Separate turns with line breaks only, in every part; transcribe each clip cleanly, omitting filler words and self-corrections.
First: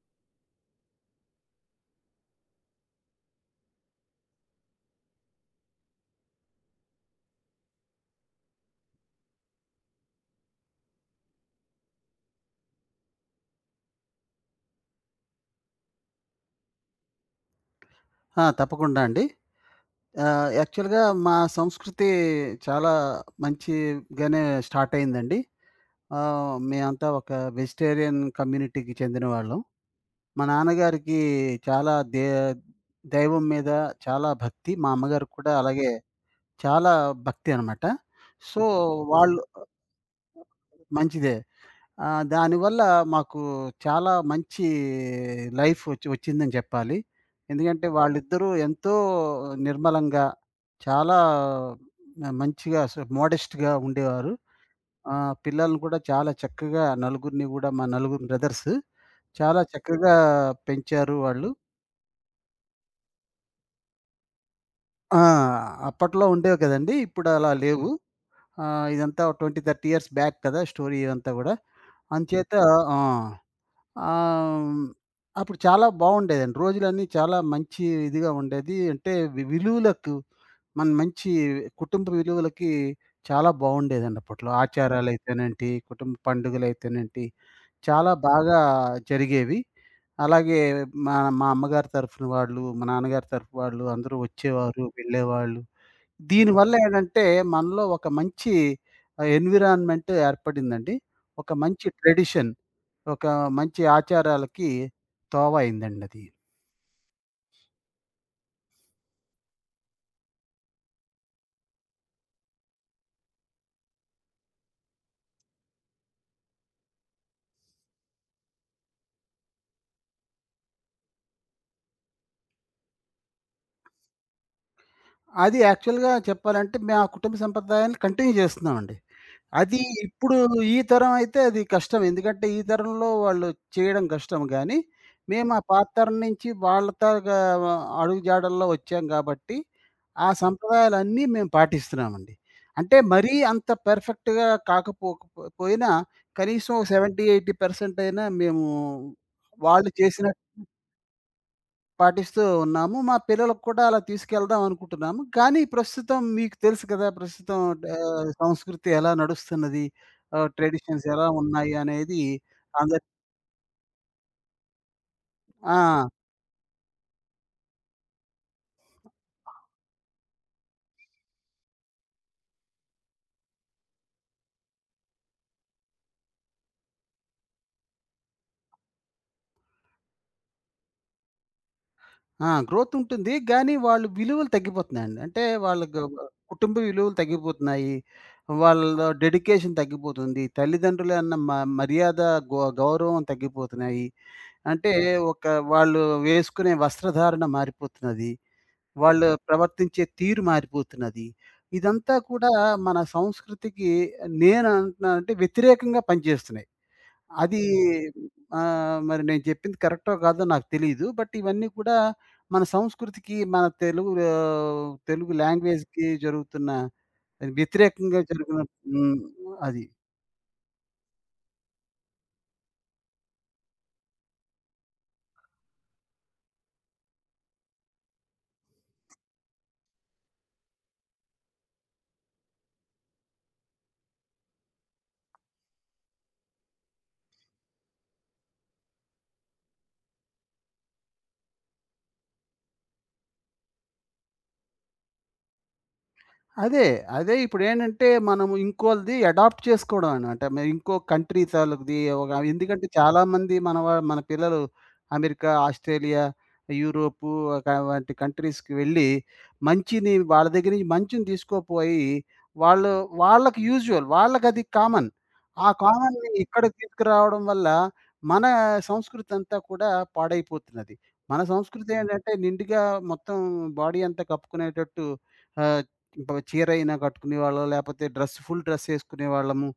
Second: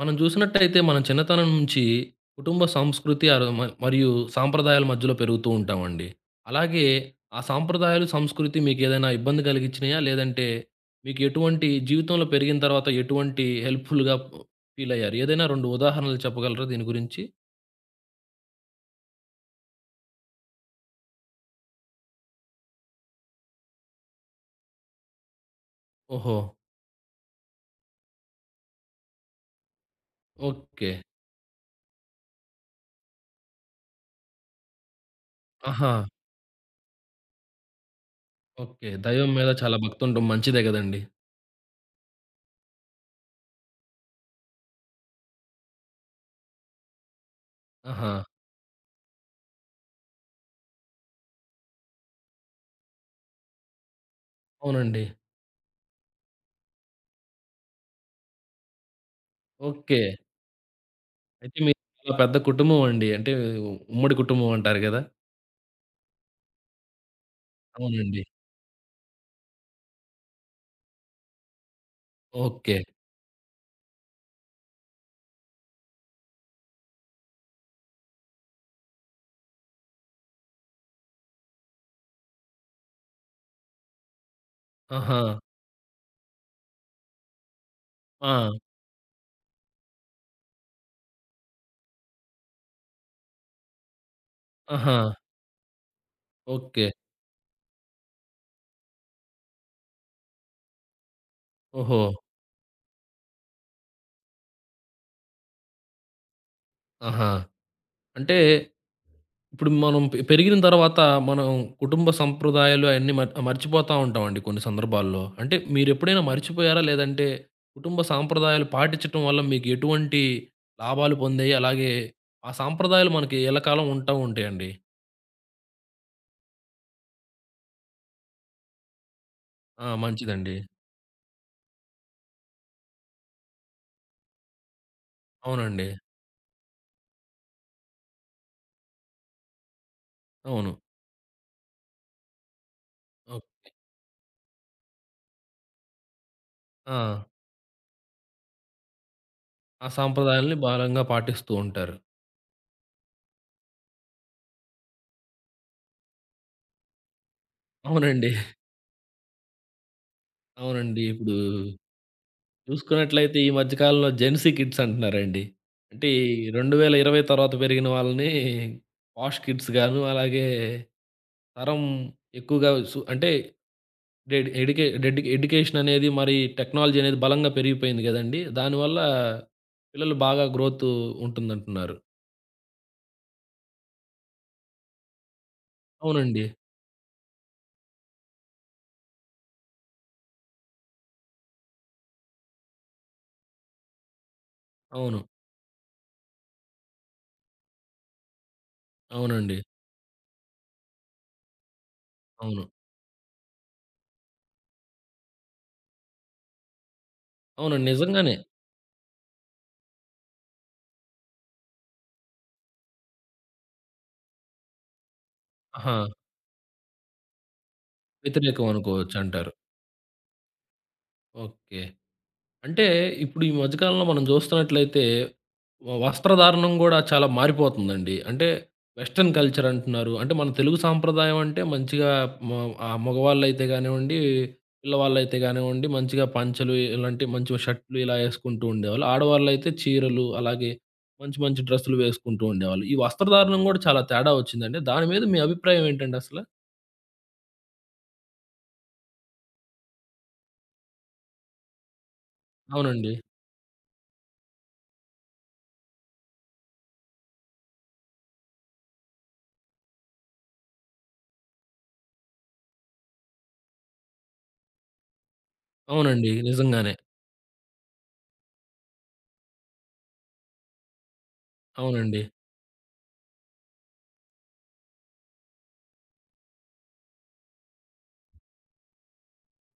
మనం చూసినట్టయితే మన చిన్నతనం నుంచి కుటుంబ సంస్కృతి మరియు సాంప్రదాయాల మధ్యలో పెరుగుతూ ఉంటామండి. అలాగే ఆ సాంప్రదాయాలు, సంస్కృతి మీకు ఏదైనా ఇబ్బంది కలిగించినాయా? లేదంటే మీకు ఎటువంటి జీవితంలో పెరిగిన తర్వాత ఎటువంటి హెల్ప్‌ఫుల్‌గా ఫీల్ అయ్యారు? ఏదైనా 2 ఉదాహరణలు చెప్పగలరా దీని గురించి?
ఆ! తప్పకుండా అండి. యాక్చువల్‌గా మా సంస్కృతి చాలా మంచిగానే స్టార్ట్ అయిందండి.
ఓహో!
మేమంతా ఒక వెజిటేరియన్ కమ్యూనిటీకి చెందినవాళ్ళం. మా
ఓకే.
నాన్నగారికి చాలా దైవం మీద చాలా భక్తి. మా అమ్మగారికి కూడా అలాగే
ఆహా!
చాలా భక్తి అనమాట. So,
okay. దైవం
వాళ్ళు
మీద చాలా భక్తుండడం మంచిదే గదండీ!
మంచిదే. దానివల్ల మాకు చాలా మంచి లైఫ్ ఒచ్చిందని చెప్పాలి. ఎందుకంటే
ఆహా!
వాళ్ళిద్దరూ ఎంతో నిర్మలంగా చాలా మంచిగా అసలు మోడెస్ట్‌గా ఉండేవారు.
అవునండి.
పిల్లల్ని కూడా చాలా చక్కగా నలుగురిని గూడా మా నలుగురు బ్రదర్స్ చాలా
ఓకే.
చక్కగా పెంచారు వాళ్ళు.
అయితే మీది చాలా పెద్ద కుటుంబం అండి. అంటే ఉమ్మడి కుటుంబం అంటారు గదా!
ఆ! అప్పట్లో ఉండేవి కదండీ! ఇప్పుడు అలా లేవు.
అవునండి.
ఇదంతా 20, 30 ఇయర్స్ బ్యాక్ కదా! స్టోరీ ఇదంతా గూడా. అంచేత
ఓకే.
ఆ! ఆహ్, అప్పుడు చాలా బావుండేదండి. రోజులన్నీ చాలా మంచి ఇదిగా ఉండేది. అంటే విలువలకు మన మంచి కుటుంబ విలువలకి చాలా బావుండేదండి అప్పట్లో.
ఆహా!
ఆచారాలైతేనేంటి, కుటుంబ పండుగలైతేనేంటి చాలా
ఆ!
బాగా జరిగేవి. అలాగే మా మా అమ్మగారి తరఫున వాళ్ళు, మా నాన్నగారి తరఫు వాళ్ళు అందరూ వచ్చేవారు,
ఆహా!
వెళ్ళేవాళ్ళు. దీనివల్ల
ఓకే.
ఏంటంటే మనలో ఒక మంచి ఎన్విరాన్మెంట్ ఏర్పడిందండి. ఒక మంచి
ఓహో!
ట్రెడిషన్. ఒక మంచి ఆచారాలకి తోవ అయిందండది.
ఆహా! అంటే ఇప్పుడు మనం పెరిగిన తర్వాత మనం కుటుంబ సంప్రదాయాలు అయన్నీ మర్చిపోతా ఉంటామండి కొన్ని సందర్భాల్లో. అంటే మీరెప్పుడైనా మర్చిపోయారా? లేదంటే కుటుంబ సాంప్రదాయాలు పాటించటం వల్ల మీకు ఎటువంటి లాభాలు పొందాయి? అలాగే ఆ సాంప్రదాయాలు మనకి ఎల్లకాలం ఉంటాయండి.
అది యాక్చువల్‌గా చెప్పాలంటే మేము ఆ కుటుంబ సంప్రదాయాన్ని కంటిన్యూ చేస్తున్నామండి. అది
ఆ!
ఇప్పుడు
మంచిదండి.
ఈ తరం అయితే అది కష్టం. ఎందుకంటే ఈ తరంలో వాళ్ళు చేయడం కష్టం గానీ, మేము ఆ పాత
అవునండి.
తరం నుంచి వాళ్ళ తాగా అడుగు జాడల్లో వచ్చాం కాబట్టి, ఆ
అవును.
సంప్రదాయాలన్నీ మేము పాటిస్తున్నామండి. అంటే మరీ
ఓహ్!
అంత పెర్ఫెక్ట్‌గా కాకపోక పోయినా కనీసం
ఆ!
70, 80% అయినా మేము వాళ్ళు
ఆ
చేసినట్టు
సాంప్రదాయాల్ని బలంగా పాటిస్తూ ఉంటారు.
పాటిస్తూ ఉన్నాము. మా పిల్లలకు కూడా అలా తీసుకెళ్దాం అనుకుంటున్నాము. కానీ ప్రస్తుతం మీకు తెలుసు కదా! ప్రస్తుతం
అవునండి.
సంస్కృతి ఎలా నడుస్తున్నది?
అవునండి.
ట్రెడిషన్స్ ఎలా
ఇప్పుడు
ఉన్నాయి? అనేది అందరి.
చూసుకున్నట్లయితే ఈ మధ్య కాలంలో జెన్‌సీ కిడ్స్ అంటున్నారండి.
ఆ!
అంటే ఈ 2020 తర్వాత పెరిగిన వాళ్ళని పాష్ కిడ్స్ గాను, అలాగే తరం ఎక్కువగా అంటే డెడ్ ఎడ్యుకేషన్ అనేది మరి టెక్నాలజీ అనేది బలంగా పెరిగిపోయింది గదండీ! దానివల్ల పిల్లలు బాగా గ్రోత్ ఉంటుందంటున్నారు.
ఆ! గ్రోత్ ఉంటుంది. కానీ వాళ్ళు విలువలు తగ్గిపోతున్నాయండి. అంటే వాళ్ళకి
అవునండి.
కుటుంబ విలువలు తగ్గిపోతున్నాయి. వాళ్ళలో డెడికేషన్ తగ్గిపోతుంది. తల్లిదండ్రులు అన్న మర్యాద, గౌరవం తగ్గిపోతున్నాయి. అంటే
అవును.
ఒక వాళ్ళు వేసుకునే వస్త్రధారణ మారిపోతున్నది. వాళ్ళు
అవునండి.
ప్రవర్తించే తీరు మారిపోతున్నది. ఇదంతా కూడా
అవును.
మన సంస్కృతికి నేను అంటున్నానంటే వ్యతిరేకంగా పనిచేస్తున్నాయి. అది
అవునండి. నిజంగానే.
మరి నేను చెప్పింది కరెక్టో కాదో నాకు తెలీదు. బట్ ఇవన్నీ కూడా మన సంస్కృతికి, మన తెలుగు తెలుగు
ఆహా!
లాంగ్వేజ్‌కి జరుగుతున్న వ్యతిరేకంగా జరుగుతున్న.
వ్యతిరేకం అనుకోవచ్చు
హ్మ్.
అంటారు.
అది.
ఓకే. అంటే ఇప్పుడు ఈ మధ్య కాలంలో మనం చూస్తున్నట్లయితే వస్త్రధారణం గూడా చాలా మారిపోతుందండి. అంటే వెస్టర్న్ కల్చర్ అంటున్నారు. అంటే మన తెలుగు సాంప్రదాయం అంటే మంచిగా మ మగవాళ్ళైతే గానివ్వండి, పిల్లవాళ్ళైతే గానివ్వండి మంచిగా పంచెలు ఇలాంటి మంచి షర్టులు ఇలా యేసుకుంటూ ఉండేవాళ్ళు. ఆడవాళ్ళైతే చీరలు అలాగే మంచి మంచి డ్రెస్సులు వేసుకుంటూ ఉండేవాళ్ళు. ఈ వస్త్రధారణం గూడా చాలా తేడా వచ్చిందండి. దాని మీద మీ అభిప్రాయం ఏంటండి అసల?
అదే. అదే ఇప్పుడేంటంటే, మనం ఇంకోళ్ళది అడాప్ట్ చేసుకోవడమేన. అంటే ఇంకో కంట్రీ తాలూకుది ఒక ఎందుకంటే
అవునండి.
చాలామంది మన పిల్లలు అమెరికా, ఆస్ట్రేలియా, యూరోపు వంటి కంట్రీస్‌కి వెళ్ళి మంచిని వాళ్ళ దగ్గర నుంచి మంచిని తీసుకోపోయి, వాళ్ళు వాళ్ళకి యూజువల్. వాళ్ళకది కామన్. ఆ కామన్‌ని
అవునండి.
ఇక్కడికి
నిజంగానే.
తీసుకురావడం వల్ల మన సంస్కృతి అంతా కూడా పాడైపోతున్నది. మన సంస్కృతి
అవునండి.
ఏంటంటే నిండుగా మొత్తం బాడీ అంతా కప్పుకునేటట్టు ఆహ్, చీర అయినా కట్టుకునేవాళ్ళం. లేపోతే ఫుల్ డ్రెస్ ఏసుకునేవాళ్ళము.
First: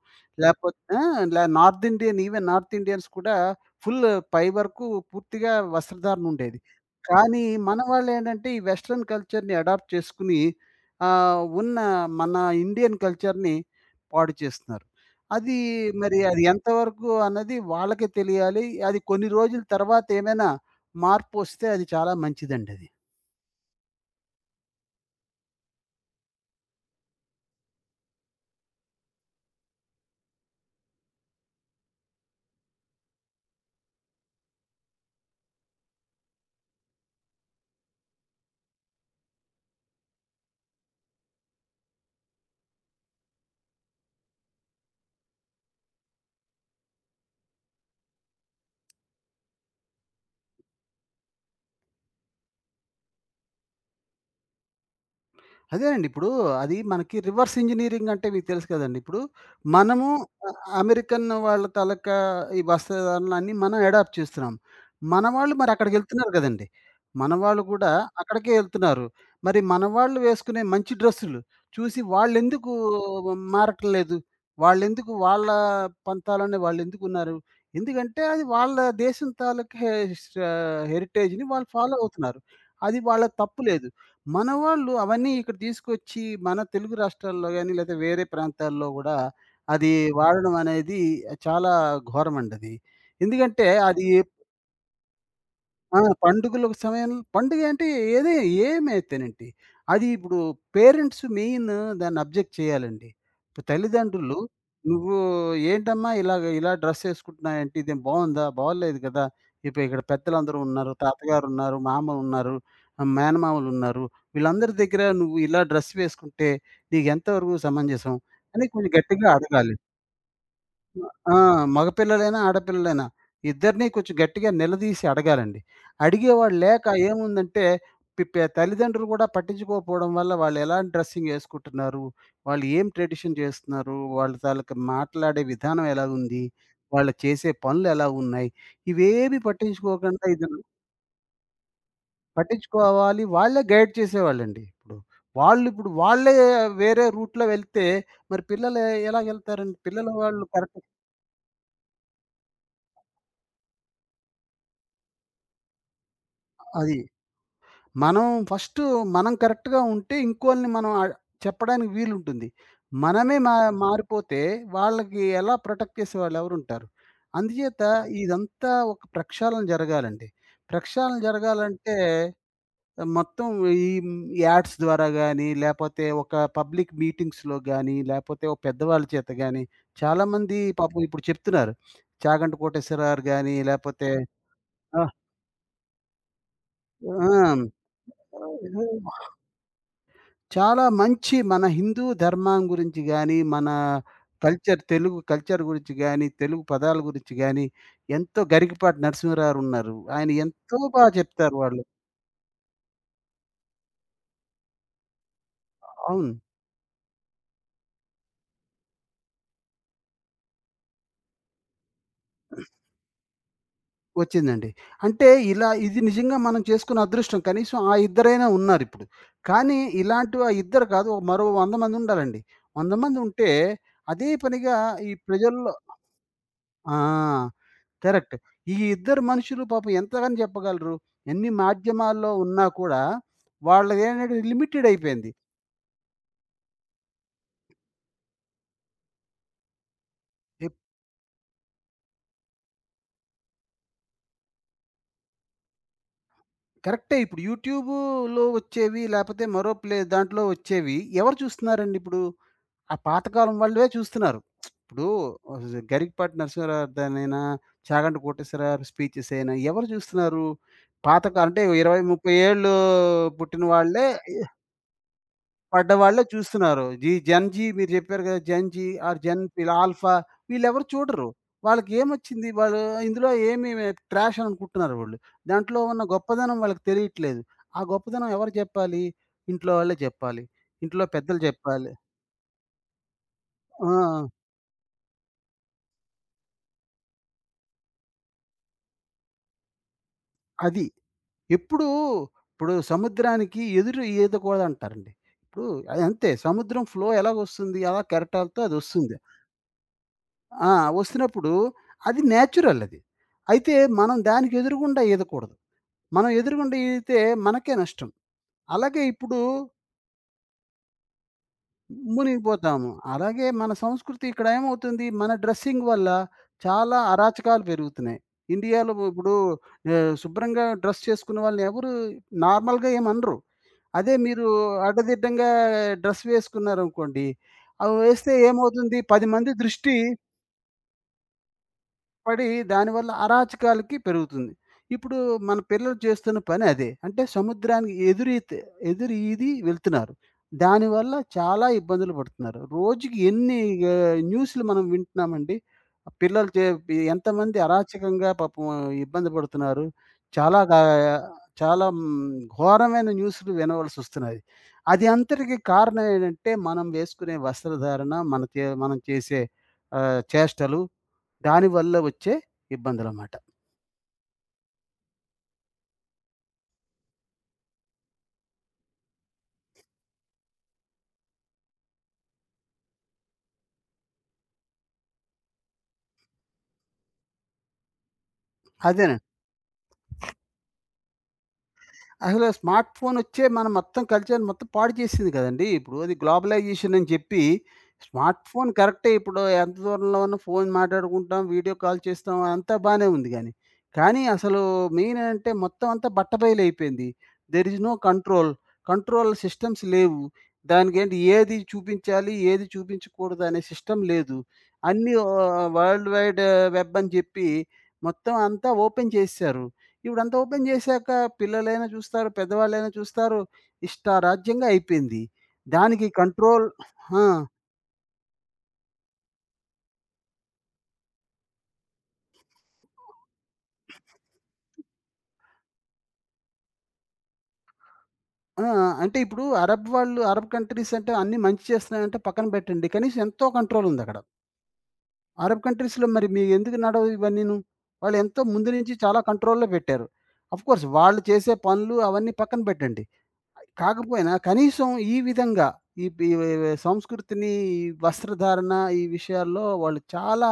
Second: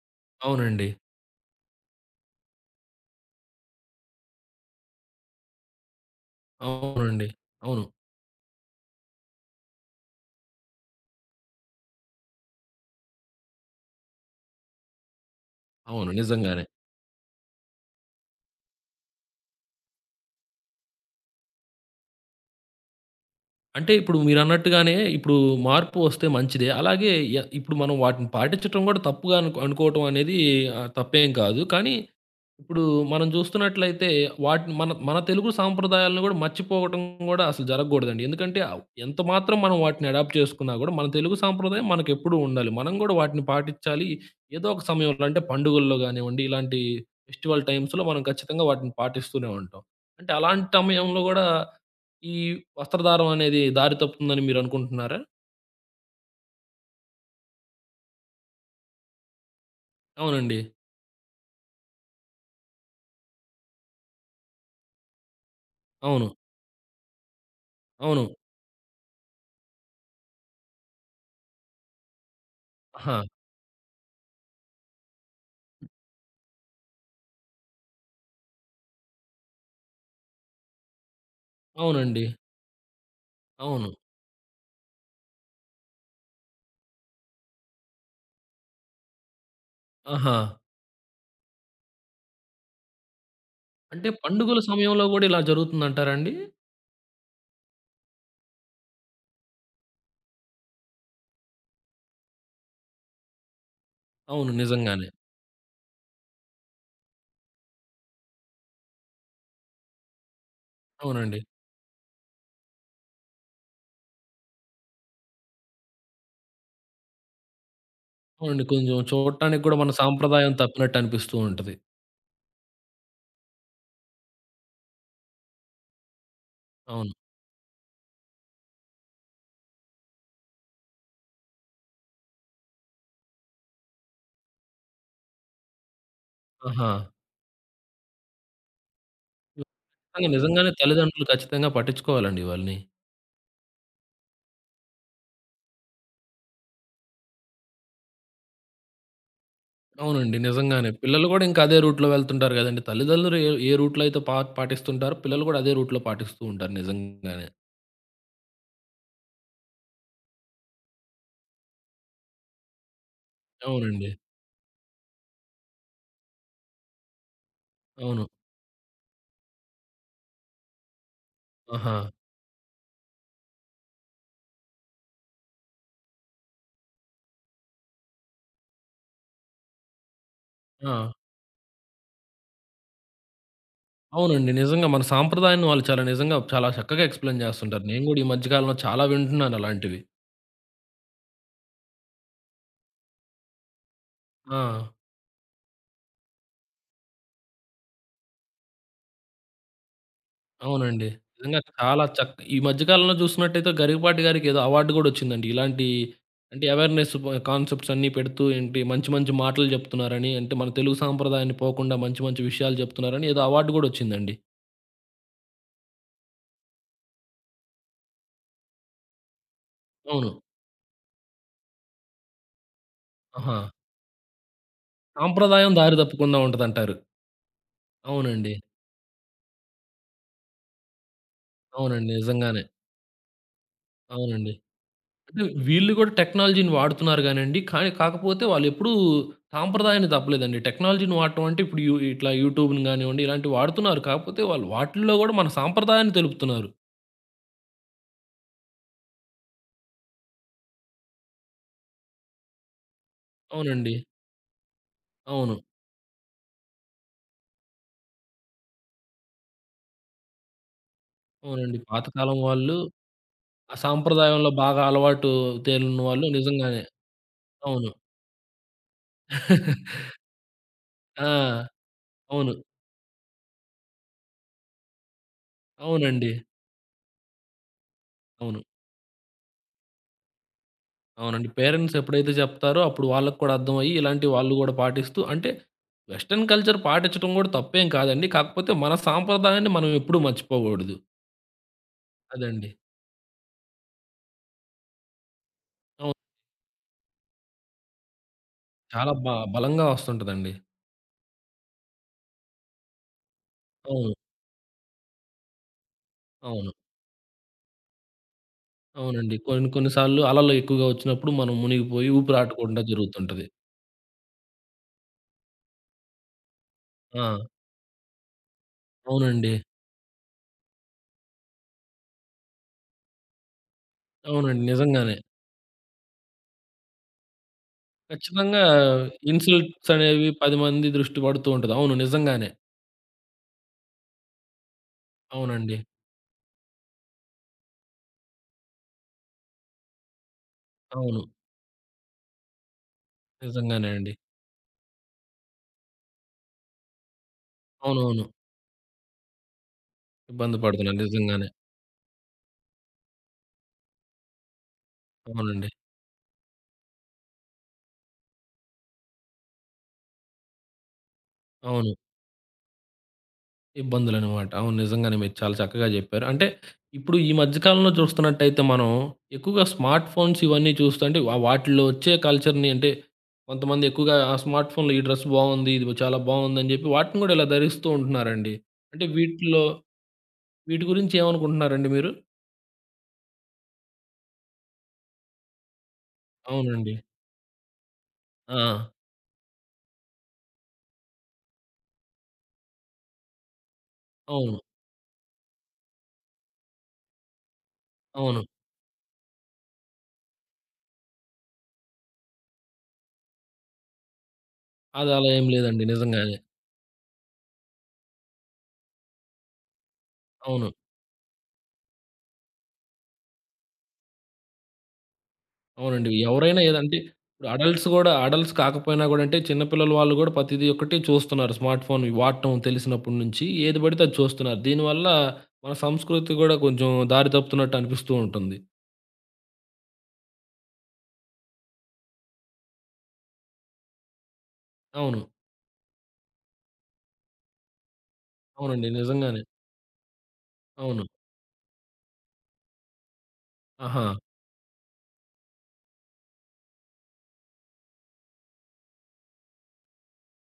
అవునండి.
లేపోతే ఆ! ఇలా north Indian even north Indians కూడా ఫుల్ పై వరకు పూర్తిగా వస్త్రధారణ ఉండేది.
అవునండి.
కానీ మన
అవును.
వాళ్ళేంటంటే ఈ వెస్టర్న్ కల్చర్‌ని అడాప్ట్ చేసుకొని ఉన్న మన ఇండియన్ కల్చర్‌ని పాడు చేస్తున్నారు. అది
అవును.
మరి అది
నిజంగానే.
ఎంతవరకు అన్నది వాళ్ళకే తెలియాలి. అది కొన్ని రోజుల తర్వాత ఏమైనా మార్పొస్తే అది చాలా మంచిదండది.
అంటే ఇప్పుడు మీరన్నట్టుగానే ఇప్పుడు మార్పు వస్తే మంచిదే. అలాగే ఇప్పుడు మనం వాటిని పాటించటం గూడా తప్పుగా అనుకోవటం అనేది తప్పేం కాదు. కానీ ఇప్పుడు మనం చూస్తున్నట్లయితే వాటిని మన మన తెలుగు సాంప్రదాయాలను కూడా మర్చిపోవటం కూడా అసలు జరగకూడదండి. ఎందుకంటే ఎంత మాత్రం మనం వాటిని అడాప్ట్ చేసుకున్నా కూడా మన తెలుగు సాంప్రదాయం మనకెప్పుడూ ఉండాలి. మనం కూడా వాటిని పాటించాలి. ఏదో ఒక సమయంలో అంటే పండుగల్లో గానివ్వండి, ఇలాంటి ఫెస్టివల్ టైమ్స్‌లో మనం ఖచ్చితంగా వాటిని పాటిస్తూనే ఉంటాం. అంటే అలాంటి సమయంలో కూడా ఈ వస్త్రధారణ అనేది దారి తప్పుతుందని మీరనుకుంటున్నారా?
అదేనండి. ఇప్పుడు అది మనకి రివర్స్ ఇంజినీరింగ్ అంటే మీకు తెలుసు కదండీ! ఇప్పుడు మనము అ
అవునండి.
అమెరికన్ వాళ్ళ తాలూకా ఈ వస్త్రధారణలన్నీ మనం అడాప్ట్ చేస్తున్నాం. మన వాళ్ళు మరి
అవును.
అక్కడికెళ్తున్నారు కదండీ! మన వాళ్ళు కూడా
అవును.
అక్కడికే ఎళ్తున్నారు. మరి మన వాళ్ళు వేసుకునే మంచి డ్రెస్సులు చూసి వాళ్ళెందుకు
ఆహా!
మారట్లేదు? వాళ్ళెందుకు వాళ్ళ పంతాలోనే వాళ్ళెందుకున్నారు? ఎందుకంటే అది వాళ్ళ దేశం తాలూకా హెరిటేజ్‌ని వాళ్ళు ఫాలో
అవునండి.
అవుతున్నారు. అది వాళ్ళ తప్పు లేదు.
అవును.
మన వాళ్ళు అవన్నీ ఇక్కడ తీసుకొచ్చి మన తెలుగు రాష్ట్రాల్లో గాని, లేదా వేరే ప్రాంతాల్లో గూడా అది
ఆహా!
వాడడం అనేది చాలా ఘోరమండది. ఎందుకంటే అది.
అంటే పండుగల సమయంలో గూడా ఇలా
ఆ!
జరుగుతుందంటారాండి?
పండుగల సమయం పండుగ అంటే ఏది ఏమైతేనేంటి, అది ఇప్పుడు పేరెంట్స్ మెయిన్ దాన్ని అబ్జెక్ట్ చేయాలండి. ఇప్పుడు తల్లిదండ్రులు,
అవును. నిజంగానే.
"నువ్వు ఏంటమ్మా ఇలాగ ఇలా డ్రెస్ ఏసుకుంటున్నావేంటి? ఇదేం బావుందా? బాలేదు కదా! ఇప్పుడు ఇక్కడ పెద్దలందరూ ఉన్నారు.
అవునండి.
తాతగారున్నారు, మామ ఉన్నారు, మేనమామలున్నారు. వీళ్ళందరి దగ్గర నువ్వు ఇలా డ్రెస్ వేసుకుంటే నీకెంతవరకు సమంజసం?"
అవునండి.
అని కొంచెం
కొంచెం
గట్టిగా
చూడటానికి
అడగాలి.
గూడా మన సాంప్రదాయం తప్పినట్టు
ఆ!
అనిపిస్తూ ఉంటది.
మగపిల్లలైనా, ఆడపిల్లలైనా ఇద్దరిని కొంచెం గట్టిగా నిలదీసి అడగాలండి. అడిగేవాడు లేక
అవును.
ఏముందంటే తల్లిదండ్రులు కూడా పట్టించుకోకపోవడం వల్ల వాళ్ళు ఎలాంటి డ్రెస్సింగ్ యేసుకుంటున్నారు? వాళ్ళు ఏం ట్రెడిషన్ చేస్తున్నారు? వాళ్ళ తాలూకా మాట్లాడే విధానం ఎలాగుంది?
ఆహా!
వాళ్ళు చేసే పనులు ఎలా ఉన్నాయి? ఇవేవి పట్టించుకోకుండా
ఖచ్చితంగా
ఇది
నిజంగానే తల్లిదండ్రులు ఖచ్చితంగా పట్టించుకోవాలండి ఇవన్నీ.
పట్టించుకోవాలి. వాళ్ళే గైడ్ చేసేవాళ్ళండి ఇప్పుడు. వాళ్ళిప్పుడు వాళ్ళే వేరే రూట్‌లో వెళ్తే మరి పిల్లలు ఎలా వెళ్తారండి? పిల్లలు
అవునండి.
వాళ్ళు కరెక్ట్.
నిజంగానే. పిల్లలు గూడా ఇంకా అదే రూట్‌లో వెళ్తుంటారు గదండీ! తల్లిదండ్రులు ఏ ఏ రూట్‌లో అయితే పాటిస్తుంటారో పిల్లలు గూడా అదే రూట్‌లో పాటిస్తూ ఉంటారు
అది.
నిజంగానే.
మనం ఫస్ట్ మనం కరెక్ట్‌గా ఉంటే ఇంకోళ్ళని మనం చెప్పడానికి వీలుంటుంది. మనమే అవును.
అవునండి.
మారిపోతే వాళ్ళకి ఎలా ప్రొటెక్ట్ చేసేవాళ్ళు ఎవరుంటారు? అందుచేత
అవును.
ఇదంతా ఒక ప్రక్షాళన జరగాలండి. ప్రక్షాళన
ఆహా!
జరగాలంటే మొత్తం ఈ యాడ్స్ ద్వారా గాని, లేపోతే ఒక పబ్లిక్ మీటింగ్స్‌లో గాని, లేపోతే ఒక పెద్దవాళ్ళ చేత గాని, చాలామంది
ఆ!
పాపం ఇప్పుడు చెప్తున్నారు. చాగంటి కోటేశ్వరరావు గారు గాని, లేపోతే
అవునండి. నిజంగా
ఆ!
మన సాంప్రదాయాన్ని వాళ్ళు చాలా నిజంగా చాలా చక్కగా ఎక్స్‌ప్లెయిన్ చేస్తుంటారు. నేను గూడా ఈ మధ్య కాలంలో చాలా
ఆ!
వింటున్నాను అలాంటివి.
చాలా మంచి మన హిందూ ధర్మం గురించి గాని, మన
ఆ!
తెలుగు కల్చర్ గురించి గాని, తెలుగు పదాల గురించి గాని, ఎంతో గరికపాటి నరసింహారావుగారున్నారు. ఆయన ఎంతో బా
అవునండి.
చెప్తారు
నిజంగా
వాళ్ళు.
చాలా చక్ ఈ మధ్య కాలంలో చూస్తున్నట్టయితే 'గరికపాటి' గారికి ఏదో అవార్డ్ గూడా వచ్చిందండి. ఇలాంటి
అవును.
అంటే అవేర్‌నెస్ కాన్సెప్ట్స్ అన్నీ పెడుతూ ఏంటి మంచి మంచి మాటలు జెప్తున్నారని, అంటే మన తెలుగు సాంప్రదాయాన్ని పోకుండా మంచి మంచి విషయాలు జెప్తున్నారని ఏదో అవార్డ్ గూడా వచ్చిందండి.
వచ్చిందండి. అంటే ఇలా ఇది నిజంగా మనం చేసుకున్న అదృష్టం. కనీసం ఆ ఇద్దరైనా ఉన్నారిప్పుడు. కానీ
అవును.
ఇలాంటివి ఆ ఇద్దరు కాదు, ఒక మరో 100 మందుండాలండి. 100 మందుంటే
ఆహా!
అదే పనిగా ఈ ప్రజల్లో.
సాంప్రదాయం దారి తప్పకుండా ఉంటదంటారు.
ఆ! కరెక్ట్.
అవునండి.
ఈ ఇద్దరు మనుషులు పాపం ఎంతకని చెప్పగలరు? ఎన్ని
అవునండి.
మాధ్యమాల్లో
నిజంగానే.
ఉన్నా కూడా వాళ్ళదేంటంటే
అవునండి.
లిమిటెడ్ అయిపోయింది.
అంటే వీళ్ళు గూడా టెక్నాలజీని వాడుతున్నారు గానండి. కానీ కాకపోతే వాళ్ళెప్పుడూ సాంప్రదాయాన్ని తప్పలేదండి.
ఎప్
టెక్నాలజీని వాడటం అంటే ఇప్పుడు యూ ఇట్లా యూట్యూబ్‌ని గానివ్వండి, ఇలాంటివి వాడుతున్నారు. కాకపోతే వాళ్ళు వాటిల్లో గూడా మన సాంప్రదాయాన్ని తెలుపుతున్నారు.
కరెక్టే ఇప్పుడు యూట్యూబులో వచ్చేవి లేపోతే మరో ప్లే దాంట్లో వచ్చేవి ఎవరు చూస్తున్నారండి ఇప్పుడు? ఆ పాతకాలం వాళ్ళే
అవునండి.
చూస్తున్నారు. ఇప్పుడు
అవును.
గరికపాటి నరసింహారావుదయినా, చాగంటి కోటేశ్వరరావు స్పీచెస్ అయినా ఎవరు చూస్తున్నారు? అంటే
అవునండి.
20, 30
పాతకాలం
ఏళ్ళు
వాళ్ళు
పుట్టిన
ఆ
వాళ్ళే
సాంప్రదాయంలో బాగా అలవాటు
పడ్డ
తేలున్న
వాళ్ళే
వాళ్ళు నిజంగానే.
చూస్తున్నారు. జెన్ జీ
అవును.
మీరు చెప్పారు కదా! జెన్ జీ ఆర్ జెన్ వీళ్ళ ఆల్ఫా వీళ్ళెవరు చూడరు.
ఆ!
వాళ్ళకేమొచ్చింది?
అవును.
వాళ్ళు ఇందులో ఏమి ట్రాష్ అనుకుంటున్నారు వాళ్ళు. దాంట్లో ఉన్న
అవునండి.
గొప్పదనం వాళ్ళకి తెలియట్లేదు. ఆ గొప్పదనం ఎవరు
అవును.
చెప్పాలి? ఇంట్లో వాళ్ళే చెప్పాలి. ఇంట్లో పెద్దలు
అవునండి.
చెప్పాలి.
పేరెంట్స్ ఎప్పుడైతే జెప్తారో అప్పుడు వాళ్ళకి కూడా
ఆ!
అర్థమయ్యి, ఇలాంటివి వాళ్ళు గూడా పాటిస్తూ అంటే వెస్టర్న్ కల్చర్ పాటించడం గూడా తప్పేం కాదండి. కాకపోతే మన సాంప్రదాయాన్ని మనం ఎప్పుడూ
అది.
మర్చిపోగూడదు.
ఎప్పుడూ
అదండి.
ఇప్పుడు సముద్రానికి ఎదురు ఈదకూడదంటారండి. ఇప్పుడు
అవును.
అదంతే. సముద్రం ఫ్లో ఎలాగొస్తుంది? అలా కెరటాలతో
చాలా
అదొస్తుంది.
బ బలంగా వస్తుంటదండి.
ఆ! వస్తున్నప్పుడు అది నేచురల్ అది. అయితే
అవును.
మనం దానికి ఎదురుగుండా ఈదకూడదు. మనం
అవును.
ఎదురుగుండా ఈదితే మనకే నష్టం. అలాగే
అవునండి.
ఇప్పుడు
కొన్ని కొన్ని సార్లు అలలు ఎక్కువగా ఒచ్చినప్పుడు మనం మునిగిపోయి ఊపిరాటకుండా
మునిగిపోతాము. అలాగే
జరుగుతుంటది.
మన సంస్కృతి ఇక్కడ ఏమవుతుంది, మన డ్రెస్సింగ్ వల్ల చాలా
ఆ!
అరాచకాలు పెరుగుతున్నాయి. ఇండియాలో ఇప్పుడు
అవునండి.
శుభ్రంగా డ్రెస్ చేసుకున్న వాళ్ళని ఎవరు నార్మల్‌గా ఏమనరు. అదే మీరు
అవునండి. నిజంగానే.
అడ్డదిడ్డంగా డ్రెస్ వేసుకున్నారనుకోండి, అవి వేస్తే
ఖచ్చితంగా
ఏమవుతుంది, 10 మంది
ఇన్సల్ట్స్
దృష్టి
అనేవి 10 మంది దృష్టి పడుతూ ఉంటది. అవును.
పడి
నిజంగానే.
దానివల్ల అరాచకాలకి పెరుగుతుంది. ఇప్పుడు మన
అవునండి.
పిల్లలు చేస్తున్న పని అదే. అంటే సముద్రానికి ఎదురు ఈది వెళ్తున్నారు. దానివల్ల
అవును.
చాలా ఇబ్బందులు పడుతున్నారు. రోజుకి ఎన్ని
నిజంగానే అండి.
న్యూస్‌లు మనం వింటున్నామండి. ఆ పిల్లలు ఎంతమంది
అవునవును.
అరాచకంగా పాపం ఇబ్బంది పడుతున్నారు.
ఇబ్బంది
చాలా
పడుతున్నారు. నిజంగానే.
చాలా ఘోరమైన న్యూస్‌లు వినవలసొస్తున్నాయి. అది అంతటికి
అవునండి.
కారణం ఏంటంటే మనం వేసుకునే వస్త్రధారణ, మన మనం చేసే చేష్టలు
అవును.
దానివల్ల వచ్చే ఇబ్బందులమాట.
ఇబ్బందులనమాట. అవును. నిజంగానే మీరు చాలా చక్కగా జెప్పారు. అంటే ఇప్పుడు ఈ మధ్య కాలంలో చూస్తున్నట్టయితే మనం ఎక్కువగా స్మార్ట్ ఫోన్స్ ఇవన్నీ చూస్తుంటే వాటిల్లో వచ్చే కల్చర్‌ని అంటే కొంతమంది ఎక్కువగా ఆ స్మార్ట్ ఫోన్‌లో ఈ డ్రెస్ బావుంది. ఇది చాలా బావుందని జెప్పి వాటిని గూడా ఇలా ధరిస్తూ ఉంటున్నారండి. అంటే
అదేనండి.
వీటిలో వీటి గురించి ఏమనుకుంటున్నారండి మీరు?
అసలు స్మార్ట్ ఫోన్ వచ్చే మన మొత్తం కల్చర్ మొత్తం పాడు చేసింది కదండీ! ఇప్పుడు అది
అవునండి.
గ్లోబలైజేషన్ అని చెప్పి స్మార్ట్
ఆ!
ఫోన్ కరెక్టే, ఇప్పుడు ఎంత దూరంలో ఉన్న ఫోన్ మాట్లాడుకుంటాం, వీడియో కాల్ చేస్తాం అంతా బానే ఉంది గానీ. కానీ
అవును.
అసలు మెయిన్ ఏంటంటే మొత్తం అంతా బట్టబయలైపోయింది. దేర్ ఇస్ నో
అవును.
కంట్రోల్. కంట్రోల్ సిస్టమ్స్ లేవు. దానికేంటి, ఏది చూపించాలి, ఏది చూపించకూడదు అనే సిస్టమ్ లేదు.
అది
అన్నీ
అలా ఏం లేదండి.
వరల్డ్
నిజంగానే.
వైడ్ వెబ్ అని చెప్పి మొత్తం అంతా ఓపెన్ చేసేశారు. ఇప్పుడంతా ఓపెన్
అవును.
చేశాక పిల్లలైనా చూస్తారు, పెద్దవాళ్ళైనా చూస్తారు. ఇష్టారాజ్యంగా అయిపోయింది. దానికి
అవునండి. ఎవరైనా
కంట్రోల్.
ఏదంటే
ఆ!
ఇప్పుడు అడల్ట్స్ గూడా అడల్ట్స్ కాకపోయినా గూడా అంటే చిన్న పిల్లల వాళ్ళు గూడా ప్రతిది ఒక్కటి చూస్తున్నారు. స్మార్ట్ ఫోన్ వాడటం తెలిసినప్పటి నుంచి ఏది పడితే అది చూస్తున్నారు. దీనివల్ల మన సంస్కృతి గూడా కొంచెం దారి తప్పుతున్నట్టు అనిపిస్తూ ఉంటుంది.
ఆ! అంటే ఇప్పుడు అరబ్ కంట్రీస్ అంటే అన్నీ మంచి చేస్తున్నాయంటే పక్కన పెట్టండి. కనీసం ఎంతో కంట్రోల్ ఉందక్కడ.
అవును.
అరబ్ కంట్రీస్‌లో మరి మీ ఎందుకు నడవు ఇవన్నీను? వాళ్ళు ఎంతో ముందు
అవునండి.
నుంచి చాలా
నిజంగానే.
కంట్రోల్‌లో పెట్టారు. ఆఫ్‌కోర్స్
అవును.
వాళ్ళు చేసే పనులు అవన్నీ పక్కన పెట్టండి.
ఆహా!
కాకపోయినా కనీసం ఈ విధంగా ఈ పి వే వే సంస్కృతిని, ఈ వస్త్రధారణ ఈ విషయాల్లో వాళ్ళు చాలా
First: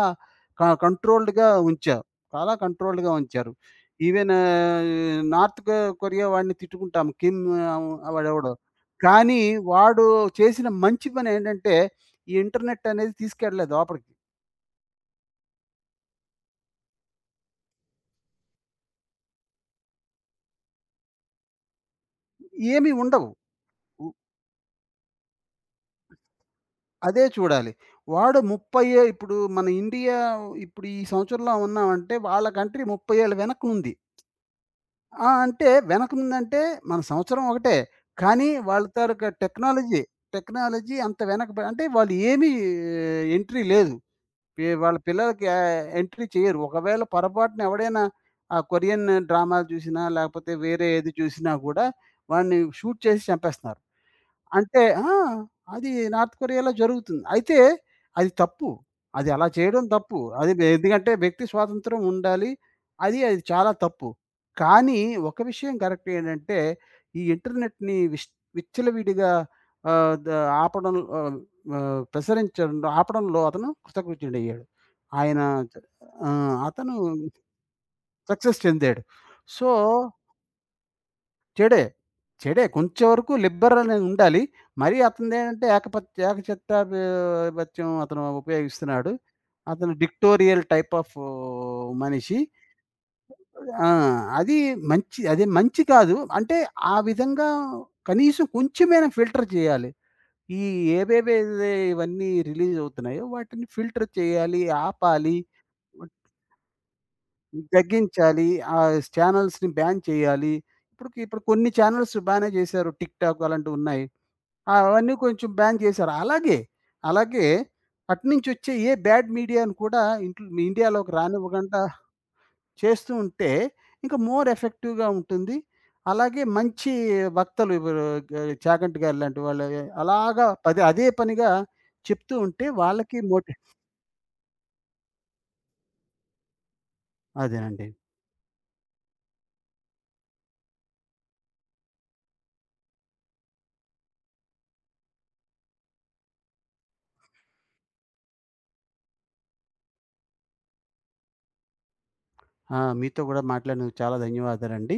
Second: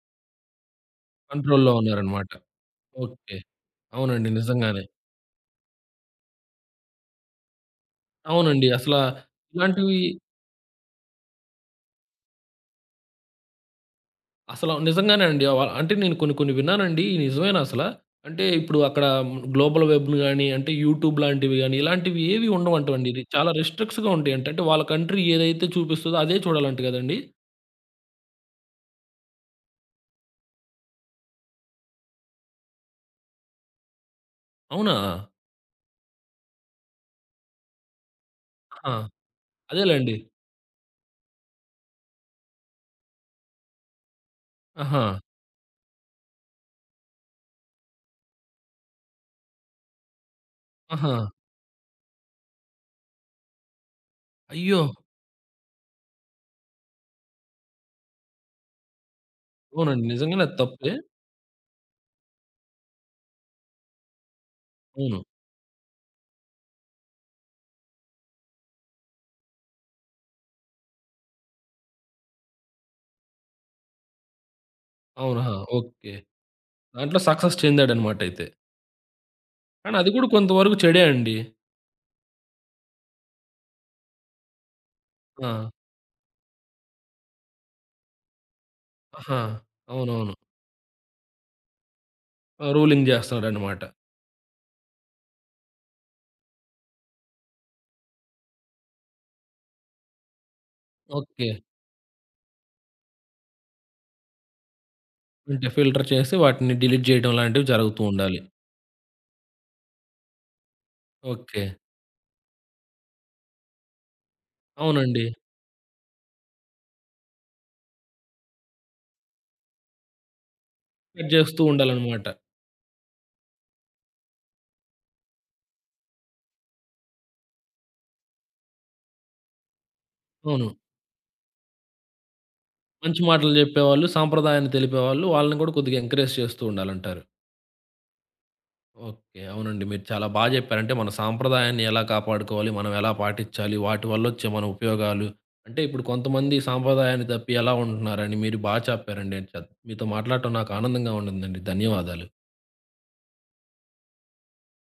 కంట్రోల్డ్‌గా
కంట్రోల్‌లో
ఉంచారు.
ఉన్నారనమాట.
చాలా కంట్రోల్డ్‌గా
ఓకే.
ఉంచారు.
అవునండి.
ఈవెన్
నిజంగానే.
నార్త్ కొరియా వాడిని తిట్టుకుంటాం. కిమ్ ఆహ్, వాడెవడో.
అవునండి. అసల
కానీ
ఇలాంటివి
వాడు చేసిన మంచి పనేంటంటే, ఈ ఇంటర్నెట్ అనేది తీసుకెళ్ళలేదు లోపలికి.
అసలు నిజంగానే అండి. అంటే నేను కొన్ని కొన్ని విన్నానండి. నిజమేనా అసల? అంటే ఇప్పుడు అక్కడ గ్లోబల్ వెబ్‌ని గాని, అంటే యూట్యూబ్ లాంటివి గాని, ఇలాంటివి ఏవి
ఏమి
ఉండవంటండి. ఇది
ఉండవు.
చాలా
ఉ
రిస్ట్రిక్ట్స్‌గా ఉంటాయంట. అంటే అంటే వాళ్ళ కంట్రీ ఏదైతే చూపిస్తదో అదే చూడాలంట గదండీ!
అదే చూడాలి. వాడు 30 ఇప్పుడు మన ఇండియా ఇప్పుడు ఈ సంవత్సరంలో ఉన్నామంటే వాళ్ళ కంట్రీ 30 ఏళ్ళు వెనక్కుంది.
అవునా?
ఆ! అంటే వెనకముందంటే మన సంవత్సరం ఒకటే. కానీ వాళ్ళ
ఆహా!
తాలూకా టెక్నాలజీ,
అదేలెండి.
అంత వెనకబ అంటే వాళ్ళు ఏమీ ఎంట్రీ లేదు. వాళ్ళ
ఆహా!
పిల్లలకి ఎంట్రీ చేయరు. ఒకవేళ పొరపాటున ఎవడైనా ఆ కొరియన్ డ్రామాలు చూసినా, లేకపోతే వేరే ఏది
ఆహా!
చూసినా గూడా వాడిని షూట్ చేసి చంపేస్తున్నారు. అంటే
అయ్యో!
ఆ! అది నార్త్ కొరియాలో జరుగుతుంది. అయితే అది తప్పు. అది అలా చేయడం
అవునండి.
తప్పు.
నిజంగానే
అది
అది
వే-
తప్పే.
ఎందుకంటే వ్యక్తి స్వాతంత్రం ఉండాలి. అది అది చాలా తప్పు. కానీ
అవును.
ఒక విషయం కరెక్ట్ ఏంటంటే, ఈ ఇంటర్నెట్‌ని విచ్చలవిడిగా ఆహ్, ద ఆపడం, ఆహ్, ఆహ్, ప్రసరించడంలో ఆపడంలో అతను కృతకృత్యుడయ్యాడు. ఆయన.
అవును. ఆహా! ఓకే.
ఆ! అతను
దాంట్లో సక్సెస్ చెందాడన్నమాట అయితే.
సక్సెస్ చెందాడు. సో,
కానీ అది గూడా కొంతవరకు చెడే అండి.
చెడే. చెడే. కొంచెం వరకు లిబ్బర్ అనేది ఉండాలి. మరీ అతనిదేంటంటే
ఆ!
ఏకచిత్తాధిపత్యం అతను ఉపయోగిస్తున్నాడు.
ఆహా!
అతను
అవునవును.
డిక్టోరియల్ టైప్ ఆఫ్ మనిషి.
ఆ! రూలింగ్ జేస్తున్నాడన్నమాట.
ఆ! అది మంచి, అది మంచి కాదు. అంటే ఆ విధంగా కనీసం కొంచెమైనా ఫిల్టర్ చేయాలి. ఈ
ఓకే.
ఏవేవైతే ఇవన్నీ రిలీజ్ అవుతున్నాయో వాటిని ఫిల్టర్ చేయాలి, ఆపాలి.
అంటే ఫిల్టర్ చేసి వాటిని డిలీట్ జేయడం లాంటివి జరుగుతూ ఉండాలి.
తగ్గించాలి. ఆ ఛానెల్స్‌ని బ్యాన్ చేయాలి. ఇప్పుడుకి ఇప్పుడు
ఓకే.
కొన్ని ఛానెల్స్ బానే చేశారు. టిక్‌టాక్ అలాంటివున్నాయి. అవన్నీ
అవునండి.
కొంచెం బ్యాన్ చేశారు. అలాగే, అటునుంచొచ్చే ఏ బ్యాడ్ మీడియాను కూడా ఇంట్లో ఇండియాలోకి
కట్ జేస్తూ
రానివ్వకుండా
ఉండాలనమాట.
చేస్తూ ఉంటే ఇంకా మోర్ ఎఫెక్టివ్‌గా ఉంటుంది. అలాగే మంచి వక్తలు ఇప్పుడు గ చాగంటి గారు లాంటి వాళ్ళు అలాగా
అవును.
పదే అదే పనిగా చెప్తూ ఉంటే వాళ్ళకి
మంచి మాటలు
మోటి
జెప్పేవాళ్ళు, సాంప్రదాయాన్ని తెలిపేవాళ్ళు వాళ్ళని గూడా కొద్దిగా ఎంకరేజ్ చేస్తూ ఉండాలంటారు.
అదేనండి.
ఓకే. అవునండి. మీరు చాలా బా జెప్పారు. అంటే మన సాంప్రదాయాన్ని ఎలా కాపాడుకోవాలి, మనం ఎలా పాటించాలి, వాటి వల్లొచ్చే మన ఉపయోగాలు, అంటే ఇప్పుడు కొంతమంది సాంప్రదాయాన్ని తప్పి ఎలా ఉంటున్నారని మీరు బా చెప్పారండి. మీతో మాట్లాడటం నాకు ఆనందంగా ఉండిందండి. ధన్యవాదాలు.
ఆ! మీతో కూడా మాట్లాడినందుకు చాలా ధన్యవాదాలండి.